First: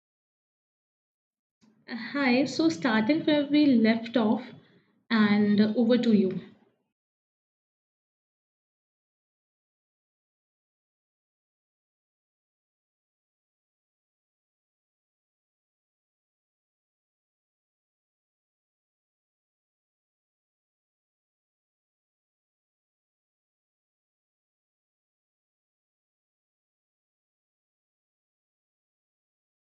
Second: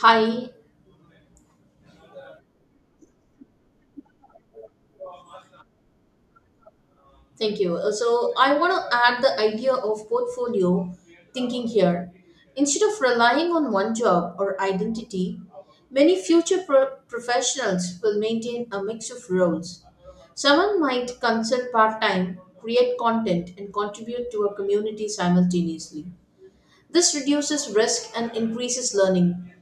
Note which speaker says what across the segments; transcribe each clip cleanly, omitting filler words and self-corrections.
Speaker 1: Hi,
Speaker 2: Hi, so starting where we left off and over to you.
Speaker 1: thank you. I want to add the idea of portfolio thinking here. Instead of relying on one job or identity, many professionals will maintain a mix of roles. Someone might consult part time, create content, and contribute to a community simultaneously. This reduces risk and increases learning.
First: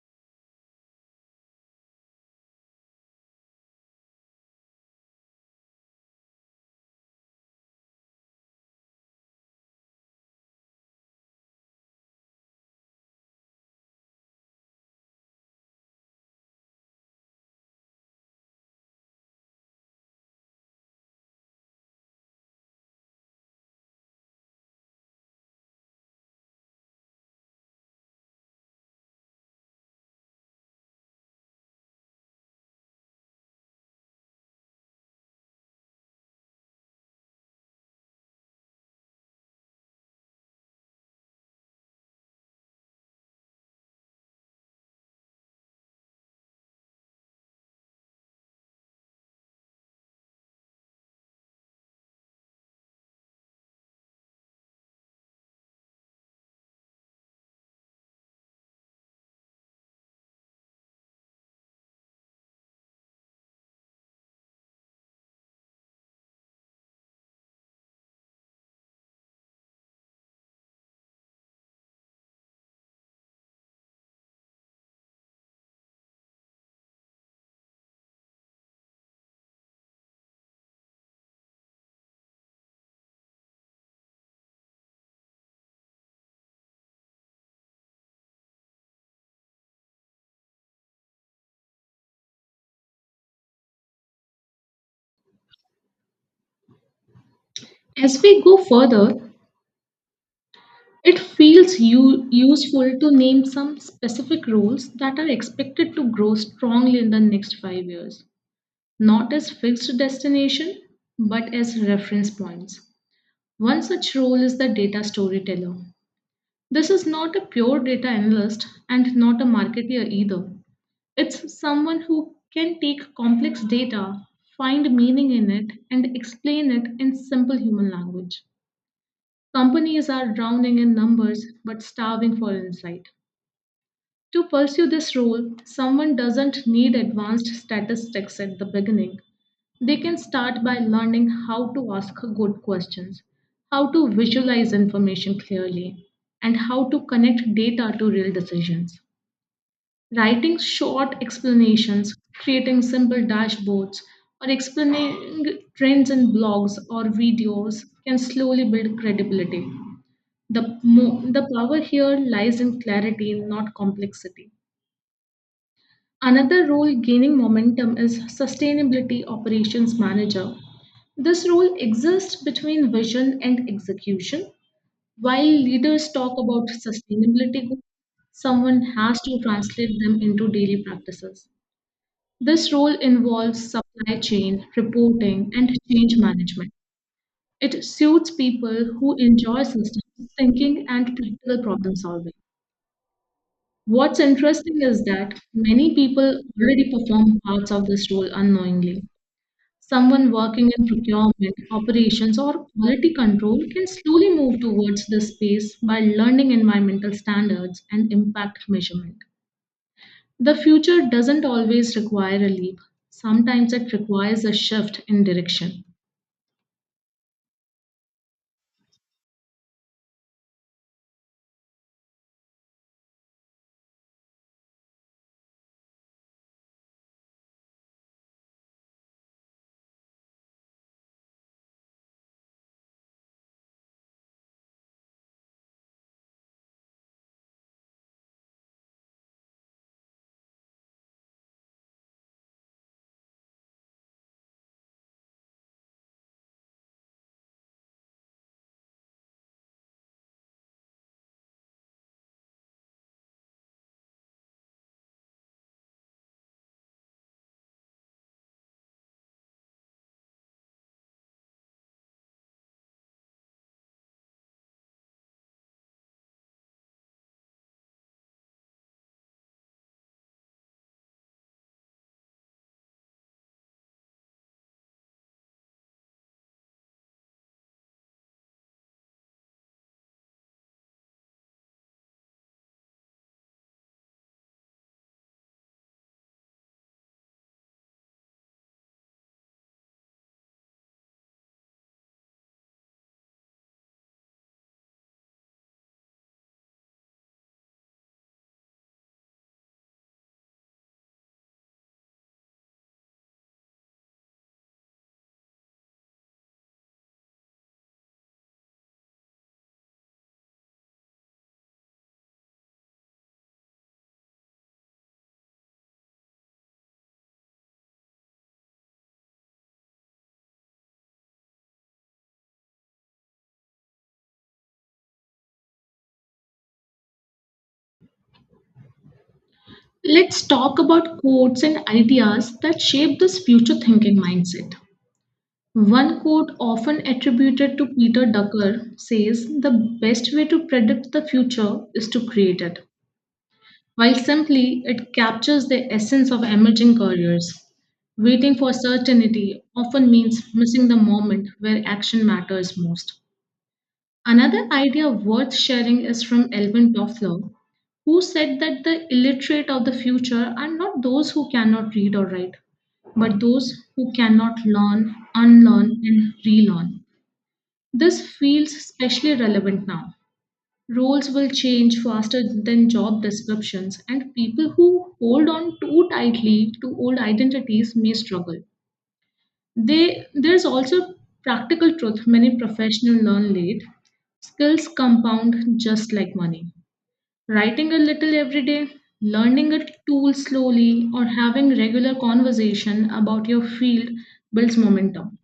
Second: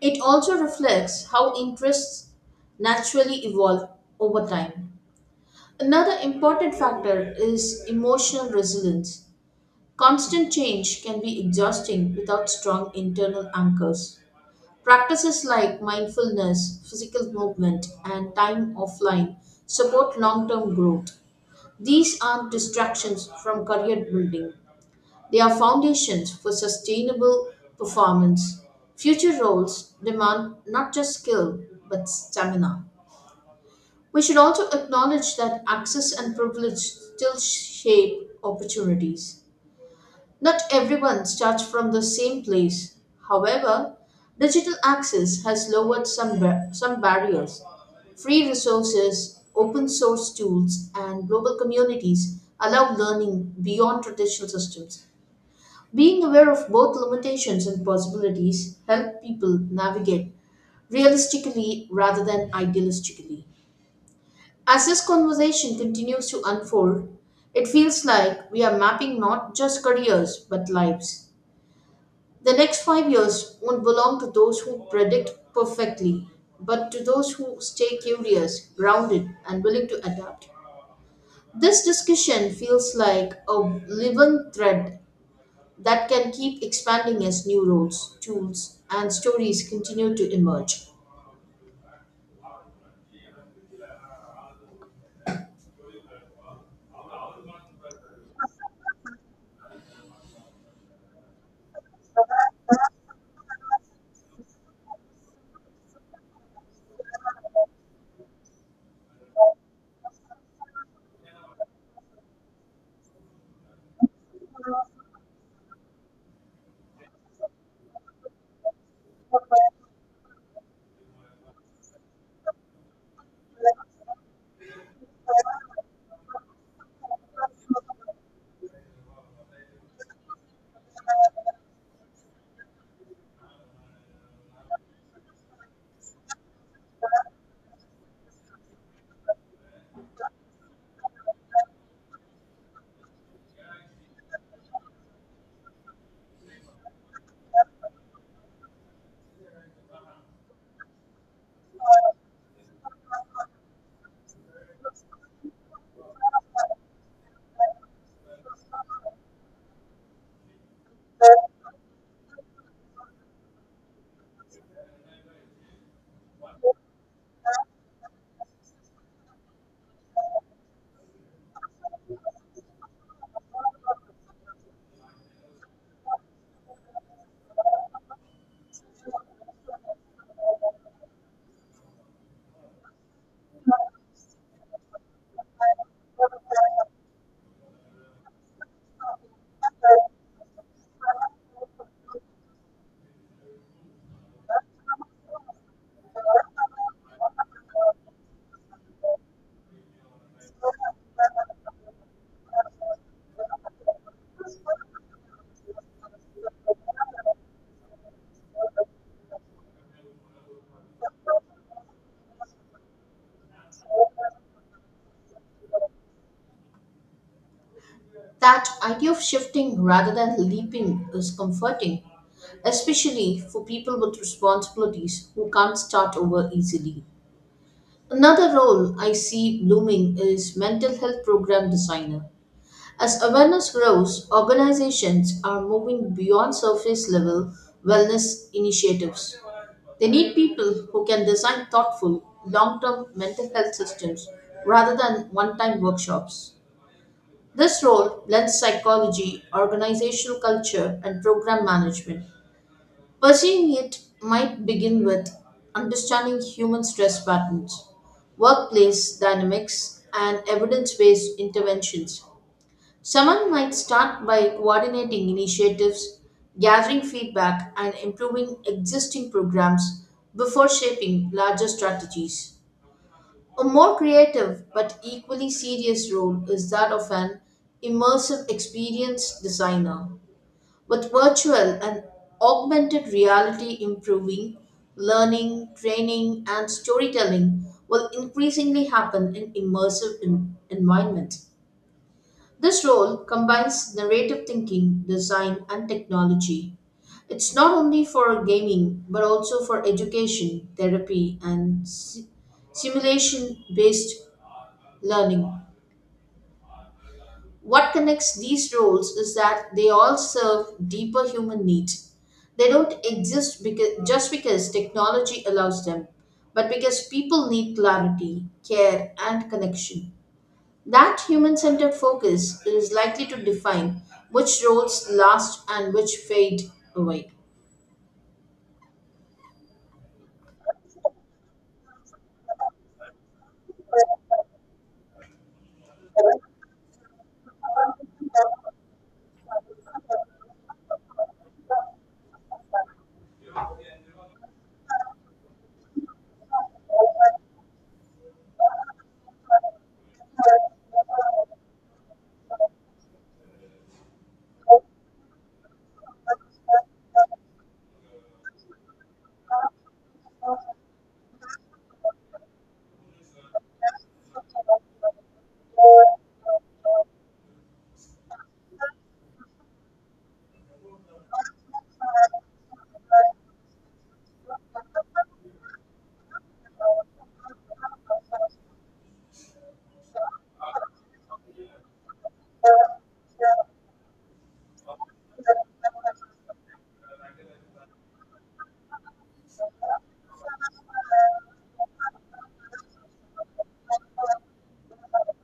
Speaker 1: It also reflects how interests naturally evolve over time. Another important factor is emotional resilience. Constant change can be exhausting without strong internal anchors. Practices like mindfulness, physical movement, and time offline support long term growth. These aren't distractions from career building, they are foundations for sustainable performance. Future roles demand not just skill, but stamina. We should also acknowledge that access and privilege still shape opportunities. Not everyone starts from the same place. However, digital access has lowered some barriers. Free resources, open source tools, and global communities allow learning beyond traditional systems. Being aware of both limitations and possibilities help people navigate realistically rather than idealistically. As this conversation continues to unfold, it feels like we are mapping not just careers but lives. The next 5 years won't belong to those who predict perfectly, but to those who stay curious, grounded, and willing to adapt. This discussion feels like a woven thread that can keep expanding as new roles, tools, and stories continue to emerge.
Speaker 2: As we go further, it feels useful to name some specific roles that are expected to grow strongly in the next 5 years, not as fixed destination, but as reference points. One such role is the data storyteller. This is not a pure data analyst and not a marketer either. It's someone who can take complex data, find meaning in it, and explain it in simple human language. Companies are drowning in numbers but starving for insight. To pursue this role, someone doesn't need advanced statistics at the beginning. They can start by learning how to ask good questions, how to visualize information clearly, and how to connect data to real decisions. Writing short explanations, creating simple dashboards, or explaining trends in blogs or videos can slowly build credibility. The power here lies in clarity, not complexity. Another role gaining momentum is Sustainability Operations Manager. This role exists between vision and execution. While leaders talk about sustainability goals, someone has to translate them into daily practices. This role involves supply chain, reporting, and change management. It suits people who enjoy systems thinking and practical problem solving. What's interesting is that many people already perform parts of this role unknowingly. Someone working in procurement, operations, or quality control can slowly move towards this space by learning environmental standards and impact measurement. The future doesn't always require a leap, sometimes it requires a shift in direction.
Speaker 1: That idea of shifting rather than leaping is comforting, especially for people with responsibilities who can't start over easily. Another role I see blooming is mental health program designer. As awareness grows, organizations are moving beyond surface level wellness initiatives. They need people who can design thoughtful, long term mental health systems rather than one time workshops. This role blends psychology, organizational culture, and program management. Pursuing it might begin with understanding human stress patterns, workplace dynamics, and evidence based interventions. Someone might start by coordinating initiatives, gathering feedback, and improving existing programs before shaping larger strategies. A more creative but equally serious role is that of an immersive experience designer. With virtual and augmented reality improving, learning, training, and storytelling will increasingly happen in immersive environments. This role combines narrative thinking, design, and technology. It's not only for gaming, but also for education, therapy, and simulation based learning. What connects these roles is that they all serve deeper human needs. They don't exist just because technology allows them, but because people need clarity, care, and connection. That human centered focus is likely to define which roles last and which fade away.
Speaker 2: Let's talk about quotes and ideas that shape this future thinking mindset. One quote, often attributed to Peter Ducker, says the best way to predict the future is to create it. While simply, it captures the essence of emerging careers. Waiting for certainty often means missing the moment where action matters most. Another idea worth sharing is from Elvin Toffler, who said that the illiterate of the future are not those who cannot read or write, but those who cannot learn, unlearn, and relearn. This feels especially relevant now. Roles will change faster than job descriptions, and people who hold on too tightly to old identities may struggle. There's also practical truth many professionals learn late. Skills compound just like money. Writing a little every day, learning a tool slowly, or having regular conversation about your field builds momentum.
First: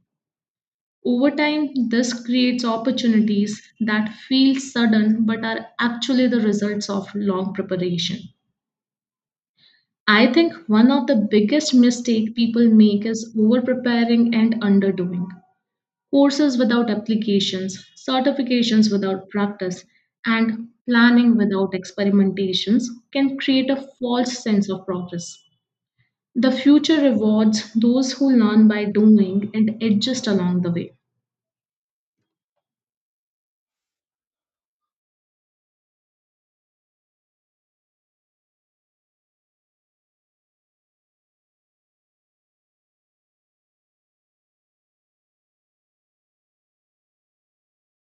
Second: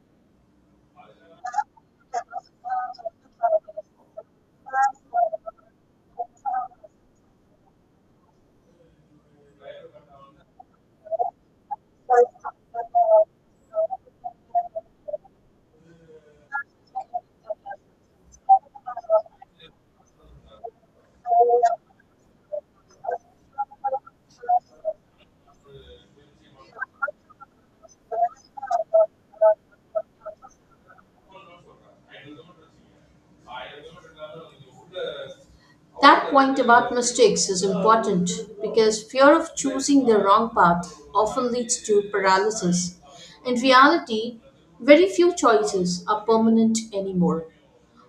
Speaker 2: Over time, this creates opportunities that feel sudden but are actually the results of long preparation. I think one of the biggest mistake people make is over preparing and underdoing. Courses without applications, certifications without practice, and planning without experimentations can create a false sense of progress. The future rewards those who learn by doing and adjust along the way.
Speaker 1: That point about mistakes is important because fear of choosing the wrong path often leads to paralysis. In reality, very few choices are permanent anymore.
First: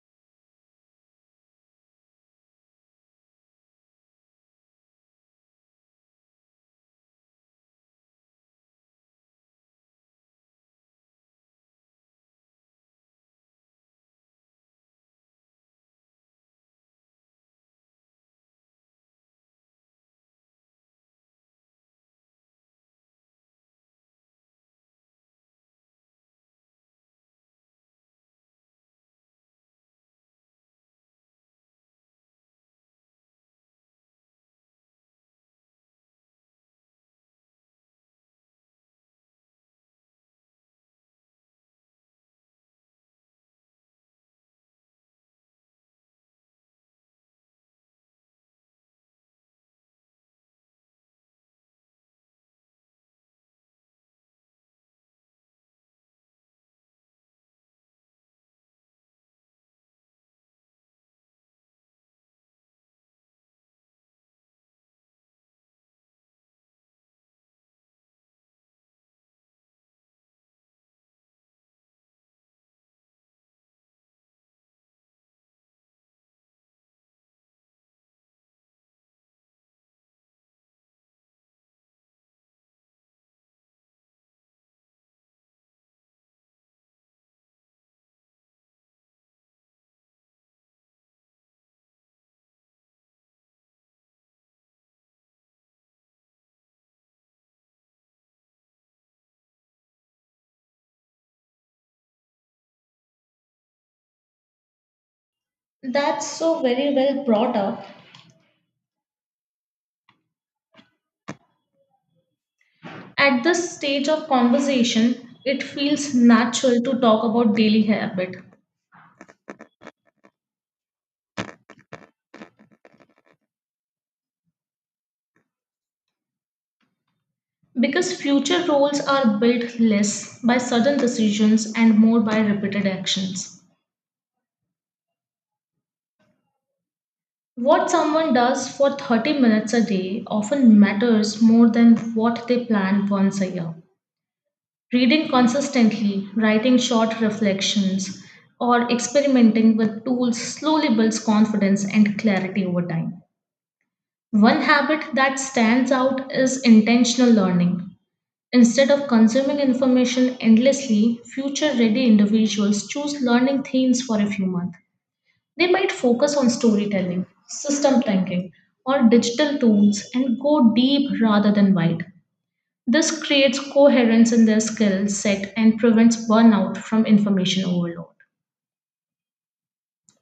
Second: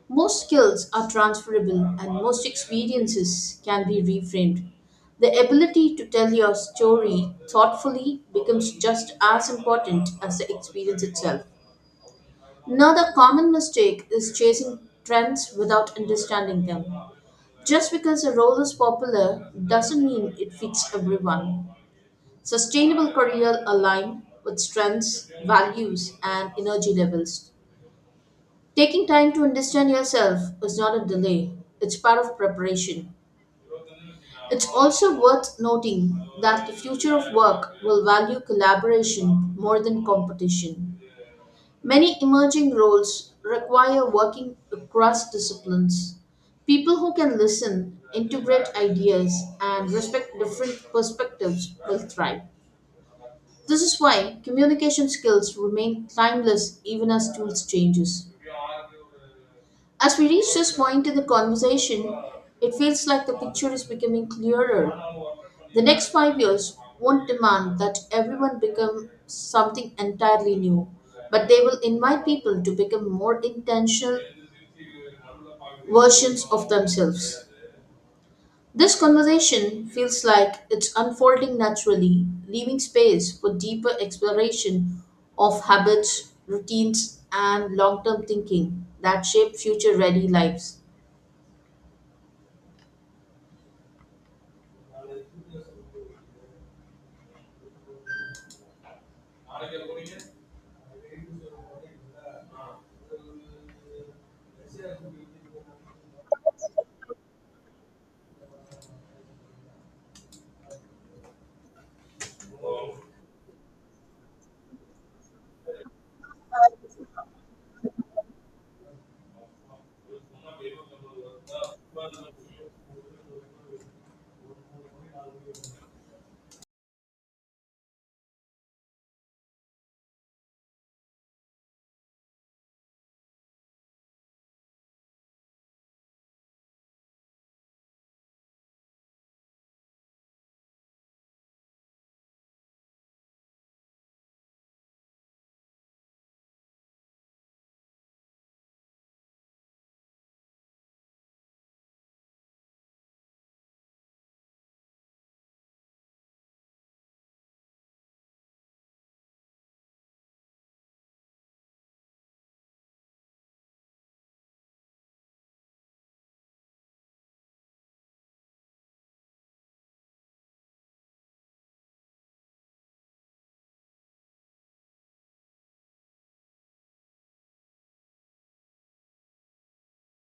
Speaker 1: Most skills are transferable and most experiences can be reframed. The ability to tell your story thoughtfully becomes just as important as the experience itself. Another common mistake is chasing trends without understanding them. Just because a role is popular doesn't mean it fits everyone. Sustainable career align with strengths, values, and energy levels. Taking time to understand yourself is not a delay, it's part of preparation. It's also worth noting that the future of work will value collaboration more than competition. Many emerging roles require working across disciplines. People who can listen, integrate ideas, and respect different perspectives will thrive. This is why communication skills remain timeless even as tools changes. As we reach this point in the conversation, it feels like the picture is becoming clearer. The next 5 years won't demand that everyone become something entirely new, but they will invite people to become more intentional versions of themselves. This conversation feels like it's unfolding naturally, leaving space for deeper exploration of habits, routines, and long term thinking that shape future ready lives.
Speaker 2: That's so very well brought up. At this stage of conversation, it feels natural to talk about daily habit because future roles are built less by sudden decisions and more by repeated actions. What someone does for 30 minutes a day often matters more than what they plan once a year. Reading consistently, writing short reflections, or experimenting with tools slowly builds confidence and clarity over time. One habit that stands out is intentional learning. Instead of consuming information endlessly, future ready individuals choose learning themes for a few months. They might focus on storytelling, system thinking, or digital tools and go deep rather than wide. This creates coherence in their skill set and prevents burnout from information overload.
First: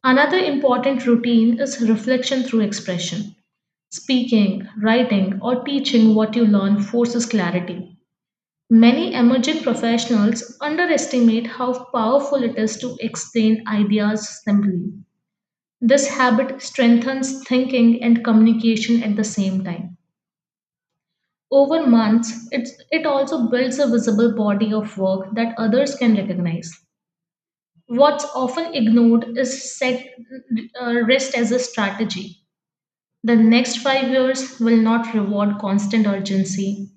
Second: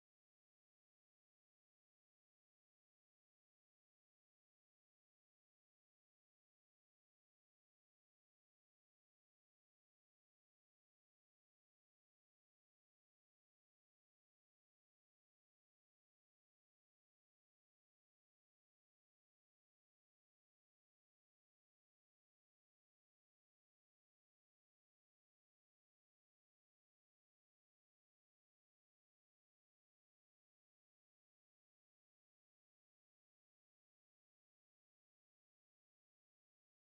Speaker 2: Another important routine is reflection through expression. Speaking, writing, or teaching what you learn forces clarity. Many emerging professionals underestimate how powerful it is to explain ideas simply. This habit strengthens thinking and communication at the same time. Over months, it also builds a visible body of work that others can recognize. What's often ignored is set rest as a strategy. The next 5 years will not reward constant urgency.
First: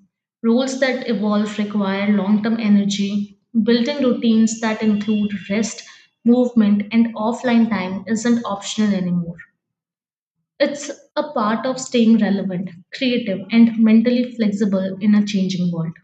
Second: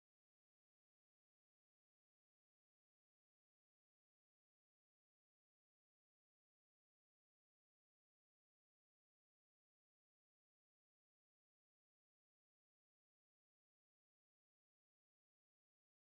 Speaker 2: Roles that evolve require long term energy. Building routines that include rest, movement, and offline time isn't optional anymore. It's a part of staying relevant, creative, and mentally flexible in a changing world.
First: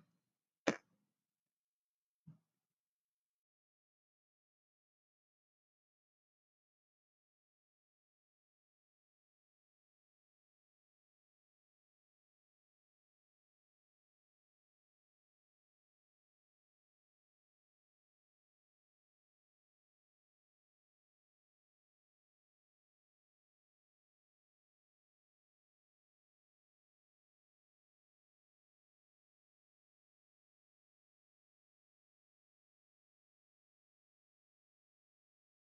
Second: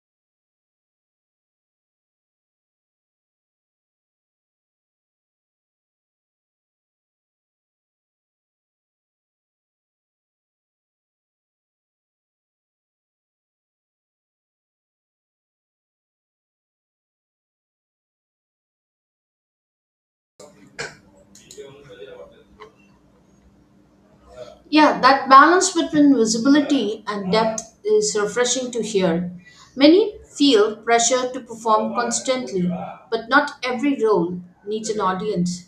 Speaker 1: Yeah, that balance between visibility and depth is refreshing to hear. Many feel pressure to perform constantly, but not every role needs an audience.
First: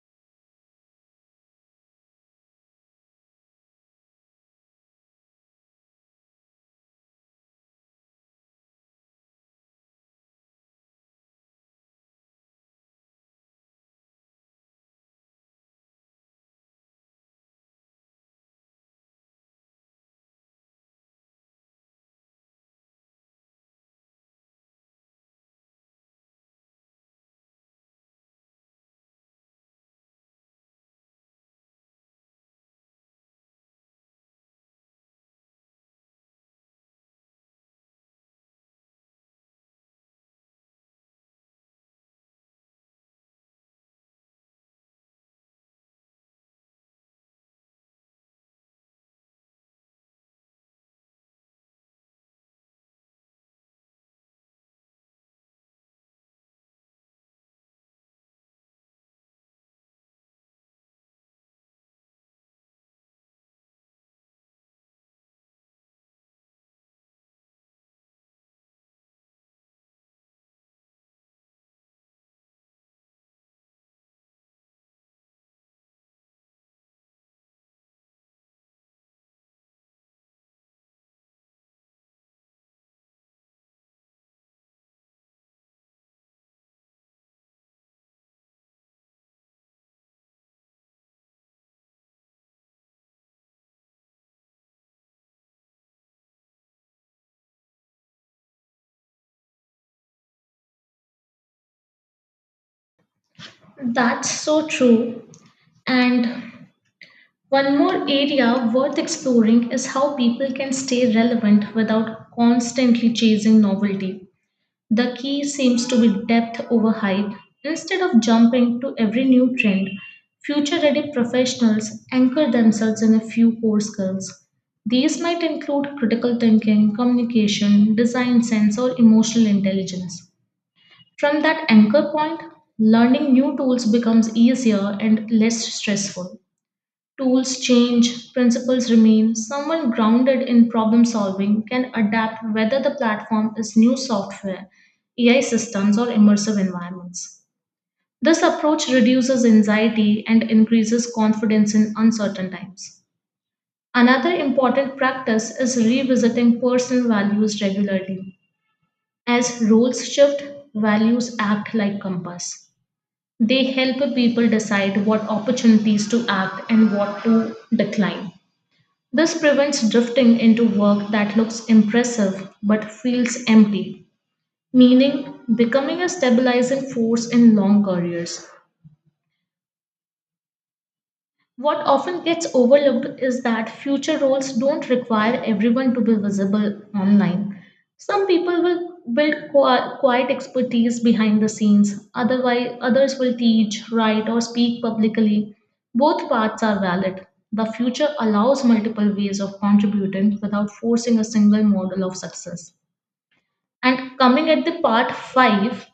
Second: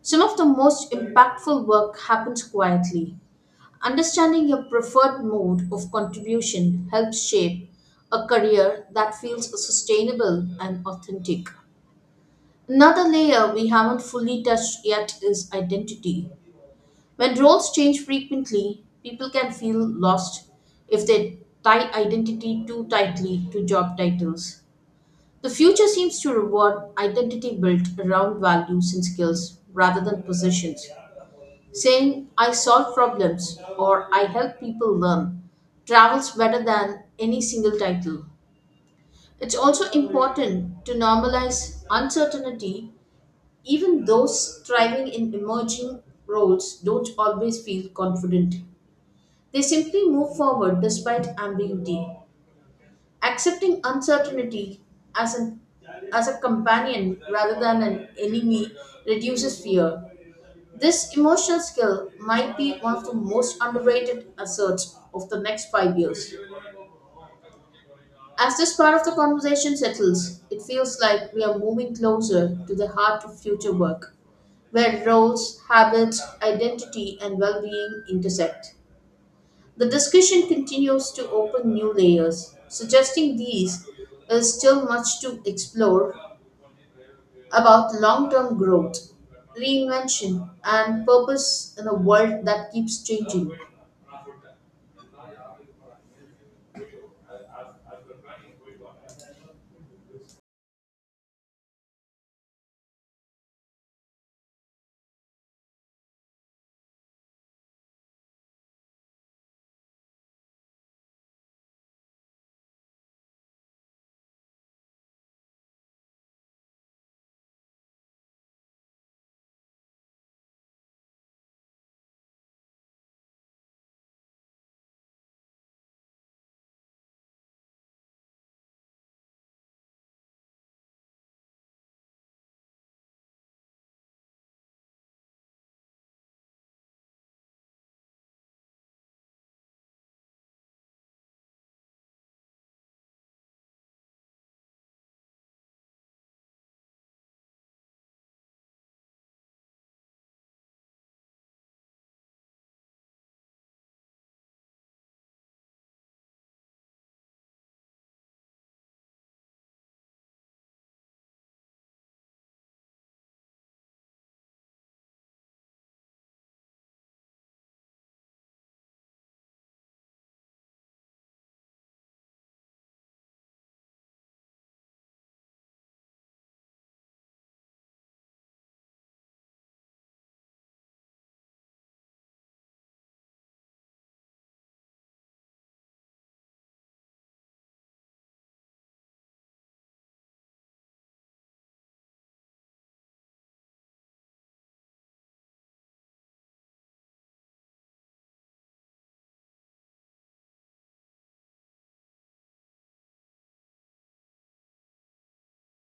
Speaker 1: Some of the most impactful work happens quietly. Understanding your preferred mode of contribution helps shape a career that feels sustainable and authentic. Another layer we haven't fully touched yet is identity. When roles change frequently, people can feel lost if they tie identity too tightly to job titles. The future seems to reward identity built around values and skills rather than positions. Saying I solve problems or I help people learn travels better than any single title. It's also important to normalize uncertainty, even those thriving in emerging roles don't always feel confident. They simply move forward despite ambiguity. Accepting uncertainty as an as a companion rather than an enemy reduces fear. This emotional skill might be one of the most underrated assets of the next 5 years. As this part of the conversation settles, it feels like we are moving closer to the heart of future work, where roles, habits, identity, and well being intersect. The discussion continues to open new layers, suggesting these is still much to explore about long term growth, reinvention, and purpose in a world that keeps changing.
Speaker 2: That's so true. And one more area worth exploring is how people can stay relevant without constantly chasing novelty. The key seems to be depth over height. Instead of jumping to every new trend, future ready professionals anchor themselves in a few core skills. These might include critical thinking, communication, design sense, or emotional intelligence. From that anchor point, learning new tools becomes easier and less stressful. Tools change, principles remain. Someone grounded in problem solving can adapt whether the platform is new software, AI systems, or immersive environments. This approach reduces anxiety and increases confidence in uncertain times. Another important practice is revisiting personal values regularly. As roles shift, values act like compass. They help people decide what opportunities to act and what to decline. This prevents drifting into work that looks impressive but feels empty, meaning becoming a stabilizing force in long careers. What often gets overlooked is that future roles don't require everyone to be visible online. Some people will build quiet expertise behind the scenes, otherwise, others will teach, write, or speak publicly. Both paths are valid. The future allows multiple ways of contributing without forcing a single model of success. And coming at the part 5,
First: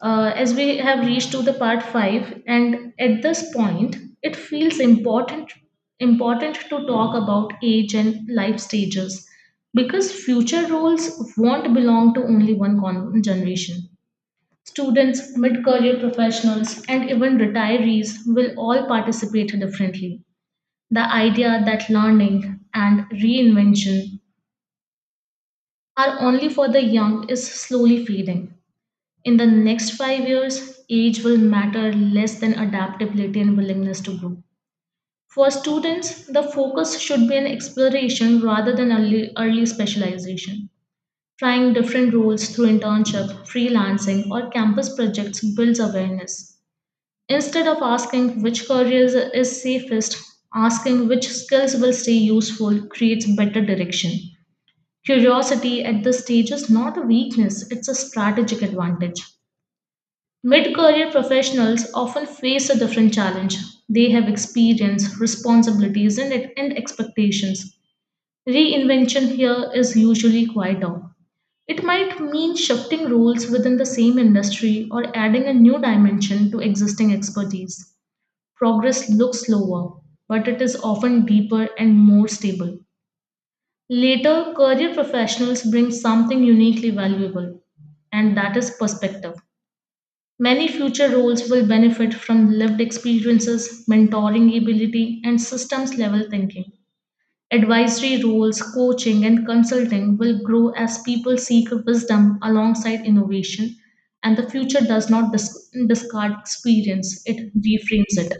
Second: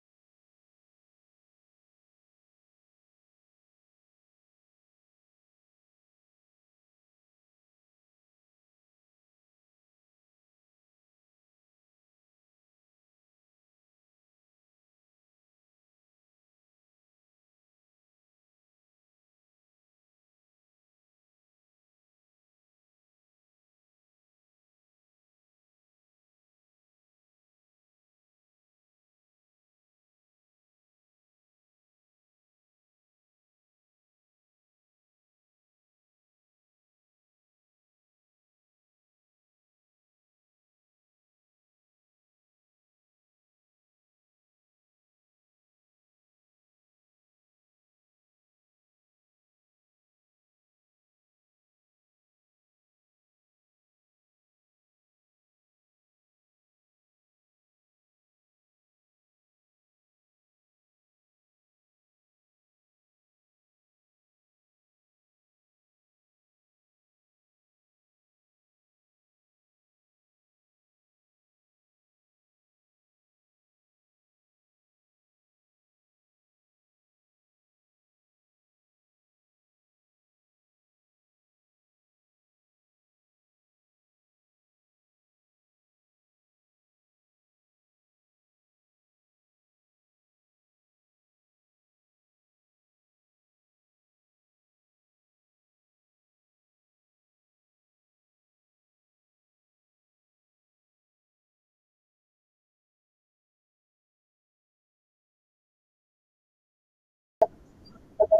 Speaker 2: as we have reached to the part 5, and at this point it feels important to talk about age and life stages, because future roles won't belong to only one generation. Students, mid-career professionals, and even retirees will all participate differently. The idea that learning and reinvention are only for the young is slowly fading. In the next 5 years, age will matter less than adaptability and willingness to grow. For students, the focus should be on exploration rather than early specialization. Trying different roles through internship, freelancing, or campus projects builds awareness. Instead of asking which career is safest, asking which skills will stay useful creates better direction. Curiosity at this stage is not a weakness, it's a strategic advantage. Mid career professionals often face a different challenge. They have experience, responsibilities, and expectations. Reinvention here is usually quieter. It might mean shifting roles within the same industry or adding a new dimension to existing expertise. Progress looks slower, but it is often deeper and more stable. Later, career professionals bring something uniquely valuable, and that is perspective. Many future roles will benefit from lived experiences, mentoring ability, and systems level thinking. Advisory roles, coaching, and consulting will grow as people seek wisdom alongside innovation, and the future does not discard experience, it reframes it.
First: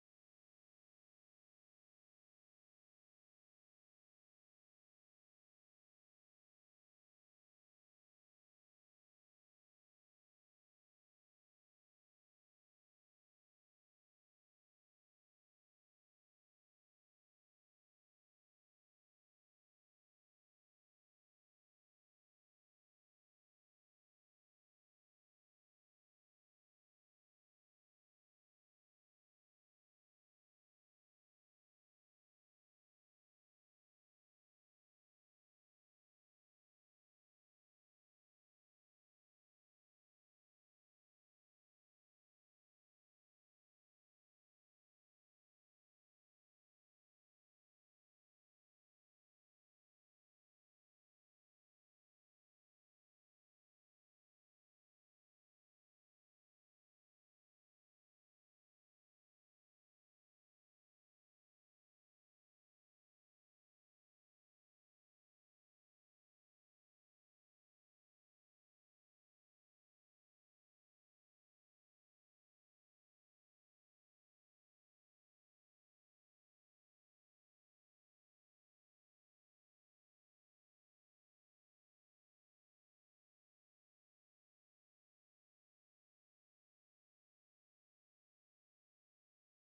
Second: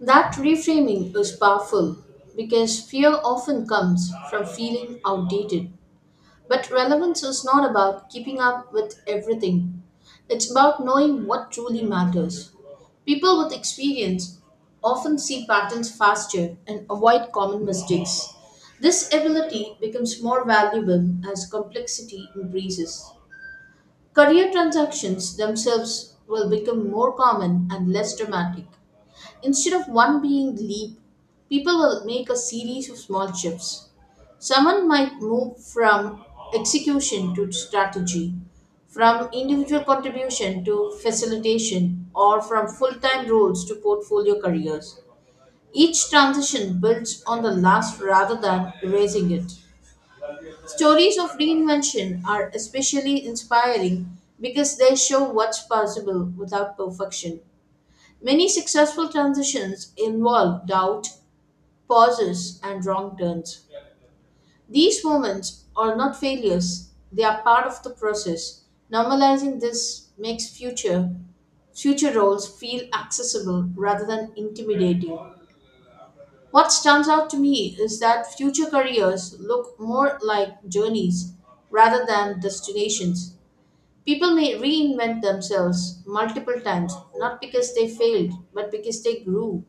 Speaker 1: That reframing is powerful because fear often comes from feeling outdated. But relevance is not about keeping up with everything, it's about knowing what truly matters. People with experience often see patterns faster and avoid common mistakes. This ability becomes more valuable as complexity increases. Career transactions themselves will become more common and less dramatic. Instead of one being the leap, people will make a series of small shifts. Someone might move from execution to strategy, from individual contribution to facilitation, or from full time roles to portfolio careers. Each transition builds on the last rather than erasing it. Stories of reinvention are especially inspiring because they show what's possible without perfection. Many successful transitions involve doubt, pauses, and wrong turns. These moments are not failures, they are part of the process. Normalizing this makes future roles feel accessible rather than intimidating. What stands out to me is that future careers look more like journeys rather than destinations. People may reinvent themselves multiple times, not because they failed, but because they grew.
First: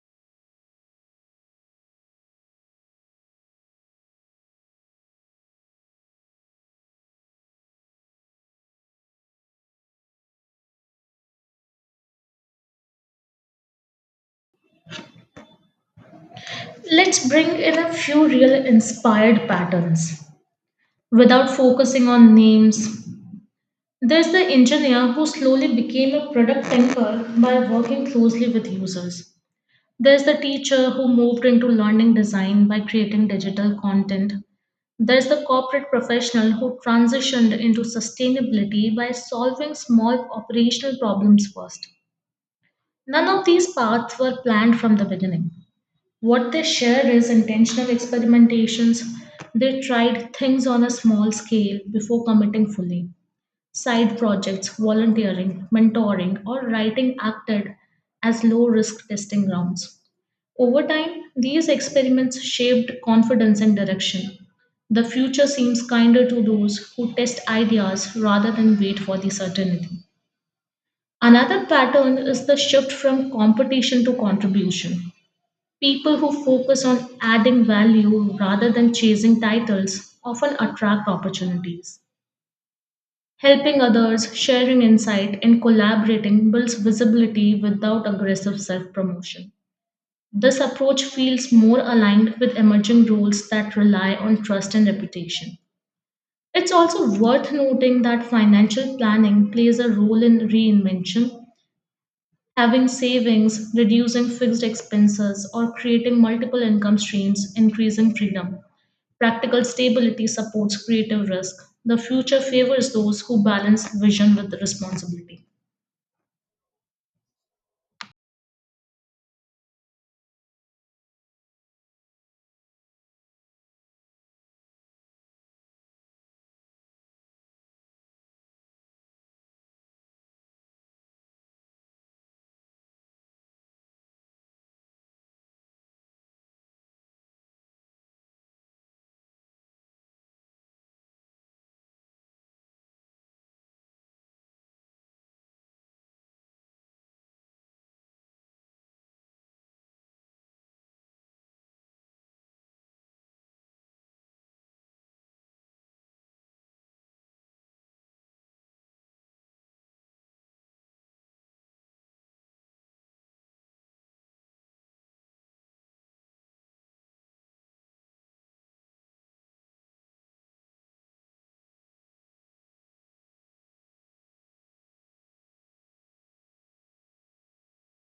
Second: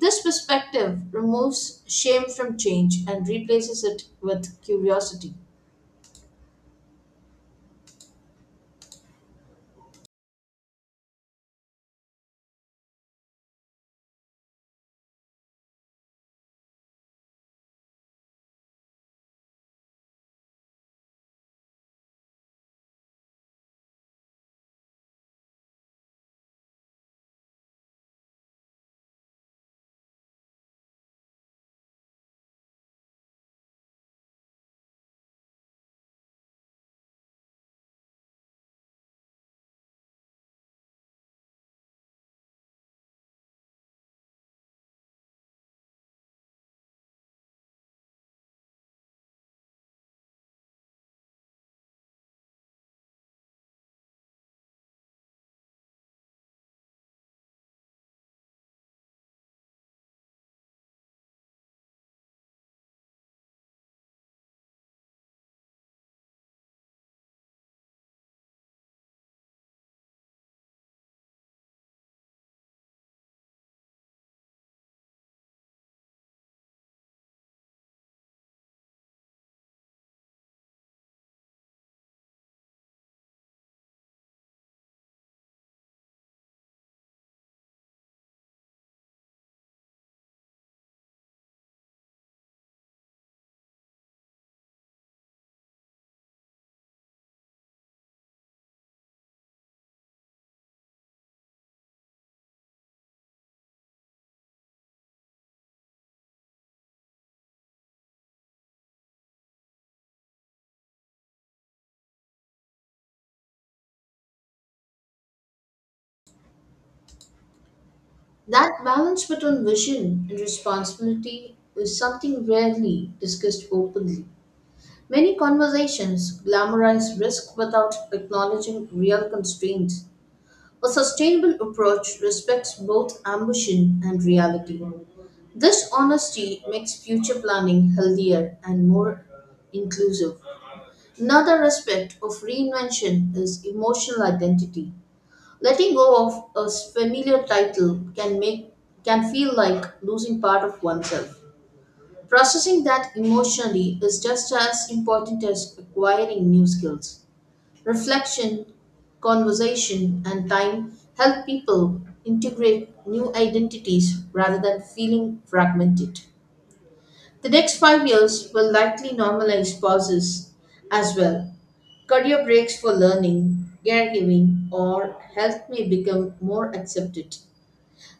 Speaker 1: This perspective removes shame from change and replaces it with curiosity.
Speaker 2: Let's bring in a few real inspired patterns without focusing on names. There's the engineer who slowly became a product thinker by working closely with users. There's the teacher who moved into learning design by creating digital content. There's the corporate professional who transitioned into sustainability by solving small operational problems first. None of these paths were planned from the beginning. What they share is intentional experimentations. They tried things on a small scale before committing fully. Side projects, volunteering, mentoring, or writing acted as low risk testing grounds. Over time, these experiments shaped confidence and direction. The future seems kinder to those who test ideas rather than wait for the certainty. Another pattern is the shift from competition to contribution. People who focus on adding value rather than chasing titles often attract opportunities. Helping others, sharing insight, and collaborating builds visibility without aggressive self promotion. This approach feels more aligned with emerging roles that rely on trust and reputation. It's also worth noting that financial planning plays a role in reinvention. Having savings, reducing fixed expenses, or creating multiple income streams, increasing freedom. Practical stability supports creative risk. The future favors those who balance vision with responsibility.
Speaker 1: That balance between vision and responsibility is something rarely discussed openly. Many conversations glamorize risk without acknowledging real constraints. A sustainable approach respects both ambition and reality. This honesty makes future planning healthier and more inclusive. Another aspect of reinvention is emotional identity. Letting go of a familiar title can feel like losing part of oneself. Processing that emotionally is just as important as acquiring new skills. Reflection, conversation, and time help people integrate new identities rather than feeling fragmented. The next 5 years will likely normalize pauses as well. Career breaks for learning, caregiving, or health may become more accepted.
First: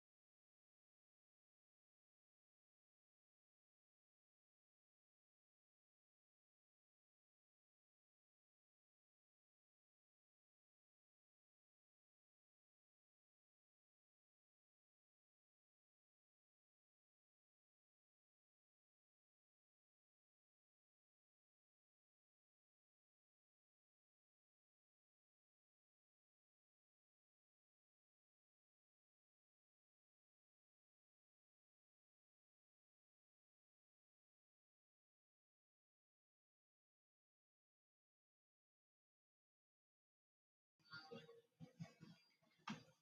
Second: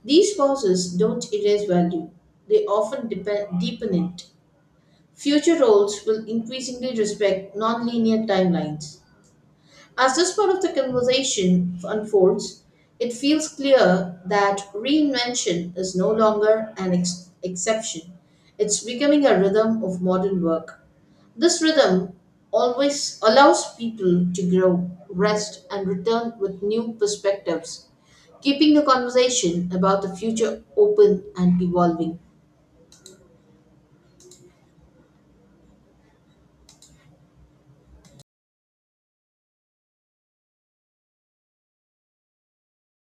Speaker 1: These pauses don't erase value, they often deepen it. Future roles will increasingly respect non-linear timelines. As this part of the conversation unfolds, it feels clear that reinvention is no longer an exception. It's becoming a rhythm of modern work. This rhythm always allows people to grow, rest, and return with new perspectives, keeping the conversation about the future open and evolving.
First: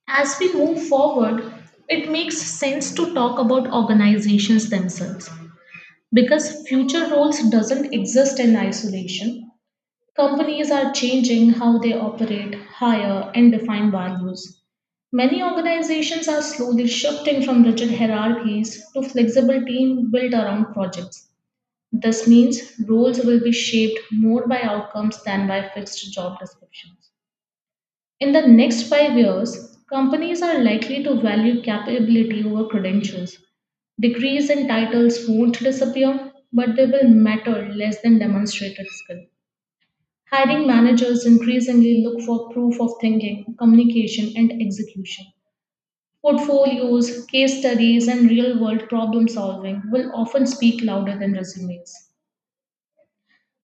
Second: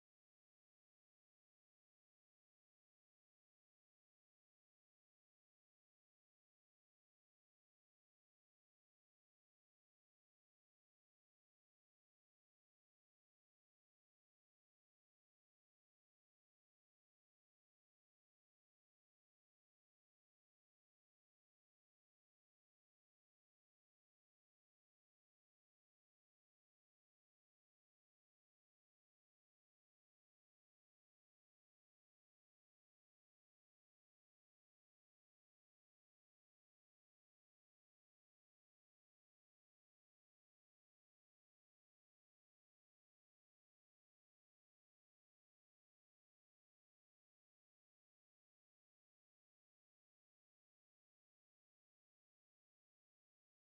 Speaker 2: As we move forward, it makes sense to talk about organizations themselves, because future roles doesn't exist in isolation. Companies are changing how they operate, hire, and define values. Many organizations are slowly shifting from rigid hierarchies to flexible teams built around projects. This means roles will be shaped more by outcomes than by fixed job descriptions. In the next 5 years, companies are likely to value capability over credentials. Degrees and titles won't disappear, but they will matter less than demonstrated skill. Hiring managers increasingly look for proof of thinking, communication, and execution. Portfolios, case studies, and real world problem solving will often speak louder than resumes.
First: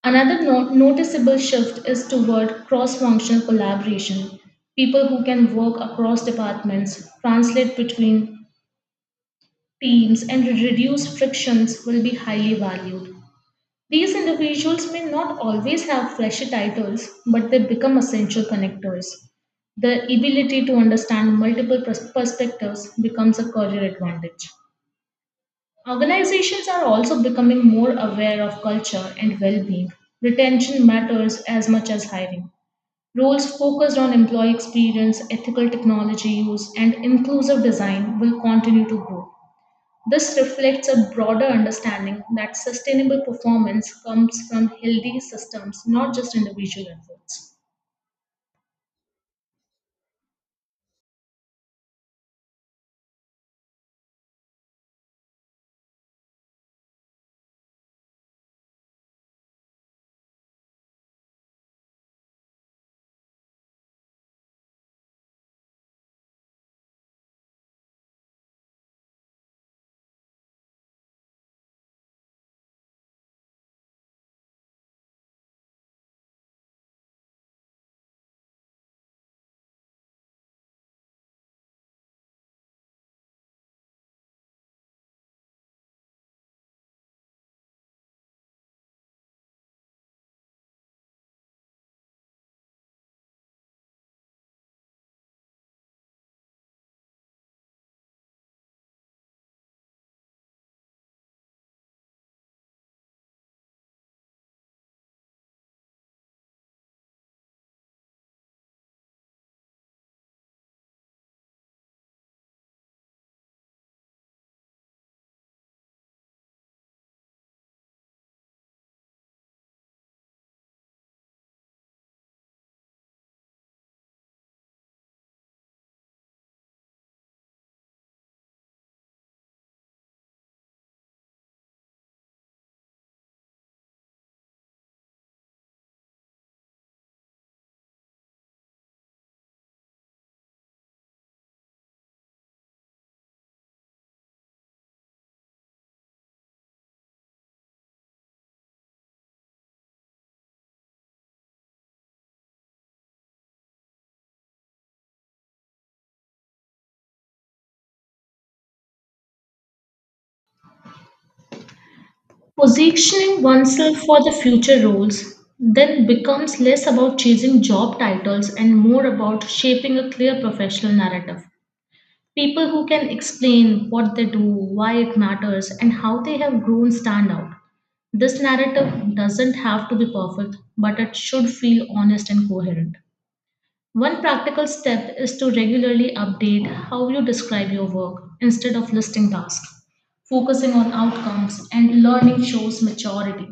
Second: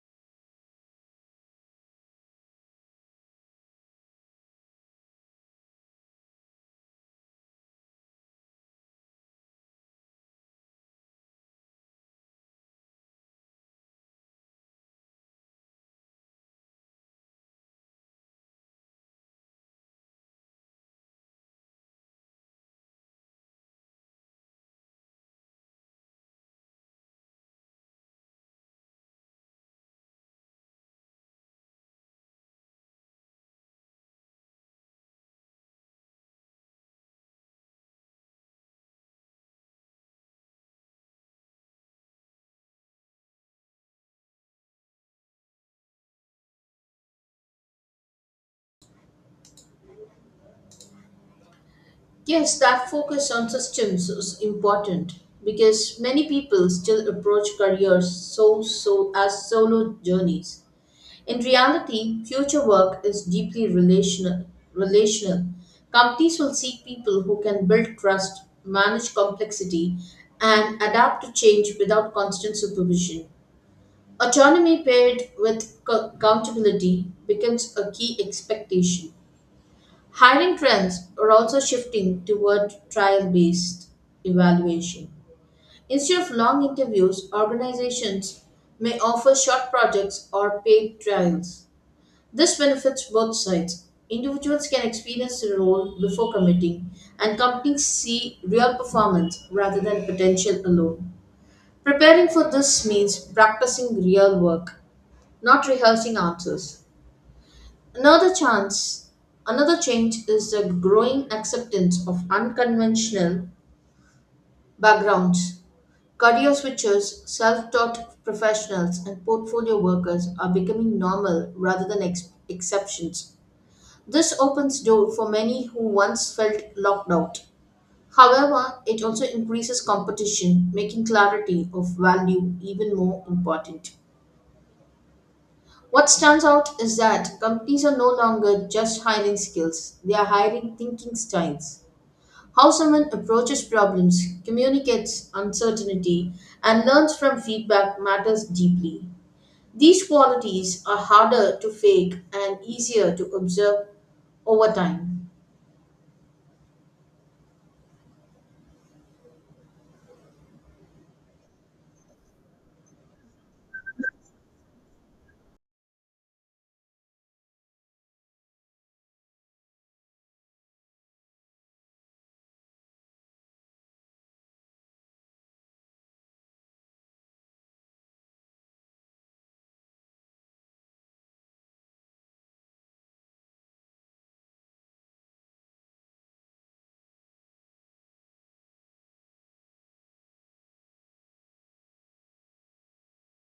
Speaker 2: Another noticeable shift is toward cross functional collaboration. People who can work across departments, translate between teams, and reduce frictions will be highly valued. These individuals may not always have flashy titles, but they become essential connectors. The ability to understand multiple perspectives becomes a career advantage. Organizations are also becoming more aware of culture and well being. Retention matters as much as hiring. Roles focused on employee experience, ethical technology use, and inclusive design will continue to grow. This reflects a broader understanding that sustainable performance comes from healthy systems, not just individual efforts.
Speaker 1: Yes, that focus on systems is important because many people still approach careers so as solo journeys. In reality, future work is deeply relational. Relational. Companies will seek people who can build trust, manage complexity, and adapt to change without constant supervision. Autonomy paired with accountability becomes a key expectation. Hiring trends are also shifting toward trial based evaluation. Instead of long interviews, organizations may offer short projects or paid trials. This benefits both sides. Individuals can experience the role before committing, and companies see real performance rather than potential alone. Preparing for this means practicing real work, not rehearsing answers. Another chance, another change is the growing acceptance of unconventional backgrounds. Career switchers, self taught professionals, and portfolio workers are becoming normal rather than exceptions. This opens door for many who once felt locked out. However, it also increases competition, making clarity of value even more important. What stands out is that companies are no longer just hiring skills, they are hiring thinking styles. How someone approaches problems, communicates uncertainty, and learns from feedback matters deeply. These qualities are harder to fake and easier to observe over time.
Speaker 2: Positioning oneself for the future roles then becomes less about chasing job titles and more about shaping a clear professional narrative. People who can explain what they do, why it matters, and how they have grown stand out. This narrative doesn't have to be perfect, but it should feel honest and coherent. One practical step is to regularly update how you describe your work. Instead of listing tasks, focusing on outcomes and learning shows maturity.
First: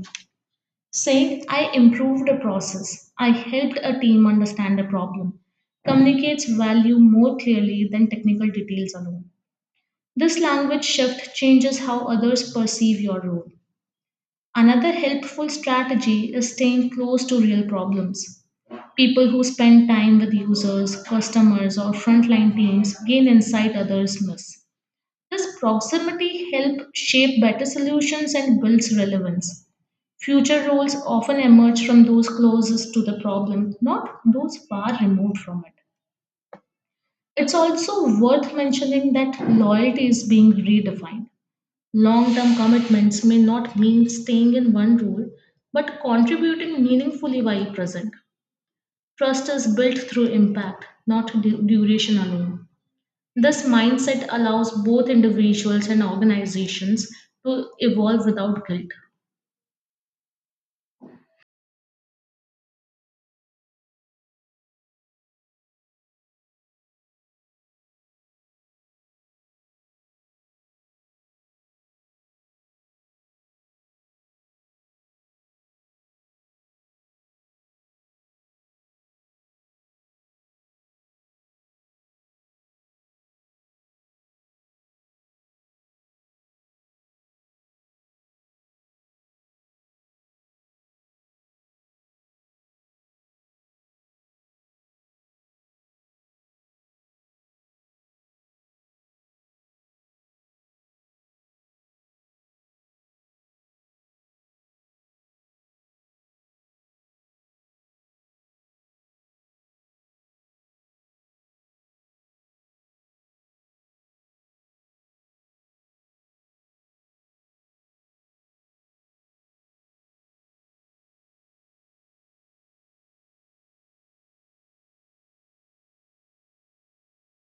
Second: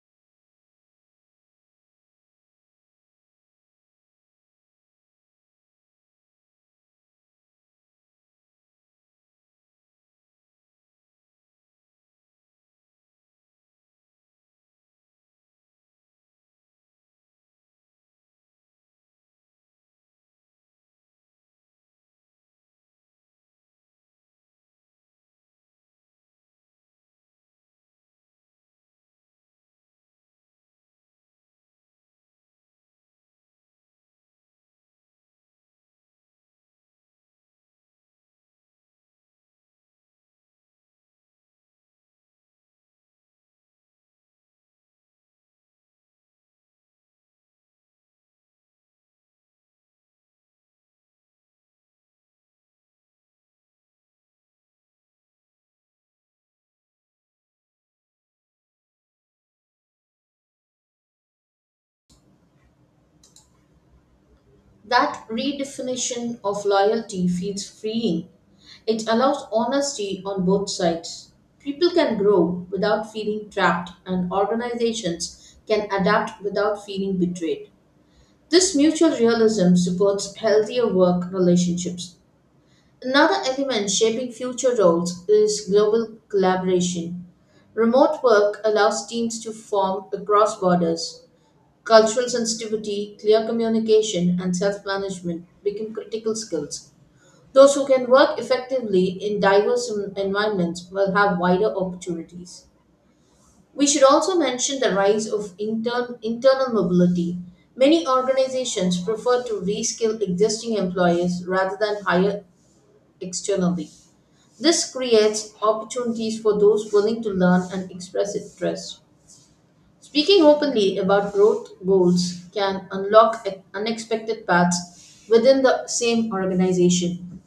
Speaker 2: Saying I improved a process, I helped a team understand a problem, communicates value more clearly than technical details alone. This language shift changes how others perceive your role. Another helpful strategy is staying close to real problems. People who spend time with users, customers, or frontline teams gain insight others miss. This proximity helps shape better solutions and builds relevance. Future roles often emerge from those closest to the problem, not those far removed from it. It's also worth mentioning that loyalty is being redefined. Long term commitments may not mean staying in one role, but contributing meaningfully while present. Trust is built through impact, not duration alone. This mindset allows both individuals and organizations to evolve without guilt.
Speaker 1: That redefinition of loyalty feels freeing. It allows honesty on both sides. People can grow without feeling trapped, and organizations can adapt without feeling betrayed. This mutual realism supports healthier work relationships. Another element shaping future roles is global collaboration. Remote work allows teams to form across borders. Cultural sensitivity, clear communication, and self management become critical skills. Those who can work effectively in diverse environments will have wider opportunities. We should also mention the rise of internal mobility. Many organizations prefer to reskill existing employees rather than hire externally. This creates opportunities for those willing to learn and express interest. Speaking openly about growth goals can unlock unexpected paths within the same organization.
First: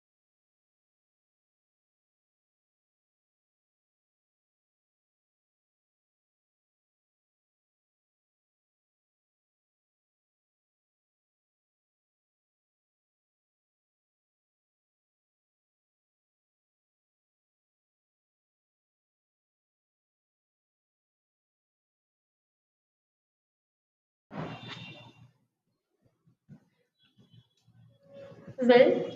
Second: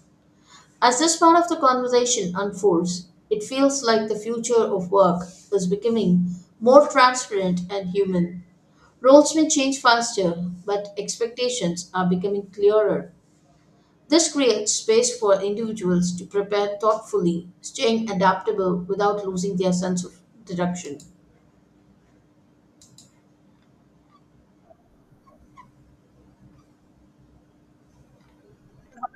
Speaker 1: As this part of the conversation unfolds, it feels like the future of work is becoming more transparent and human. Roles may change faster, but expectations are becoming clearer. This creates space for individuals to prepare thoughtfully, staying adaptable without losing their sense of direction.
Speaker 2: Well,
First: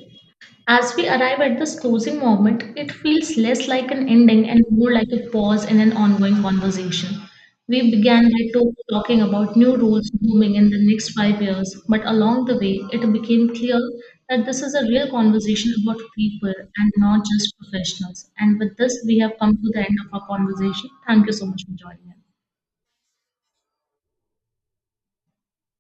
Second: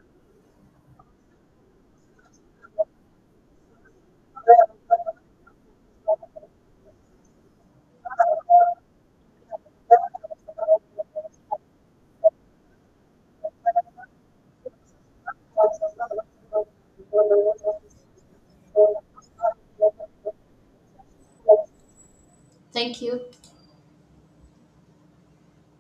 Speaker 2: as we arrive at this closing moment, it feels less like an ending and more like a pause in an ongoing conversation. We began by talking about new roles booming in the next 5 years, but along the way, it became clear that this is a real conversation about people and not just professionals. And with this, we have come to the end of our conversation. Thank you so much for joining us.
Speaker 1: Thank you.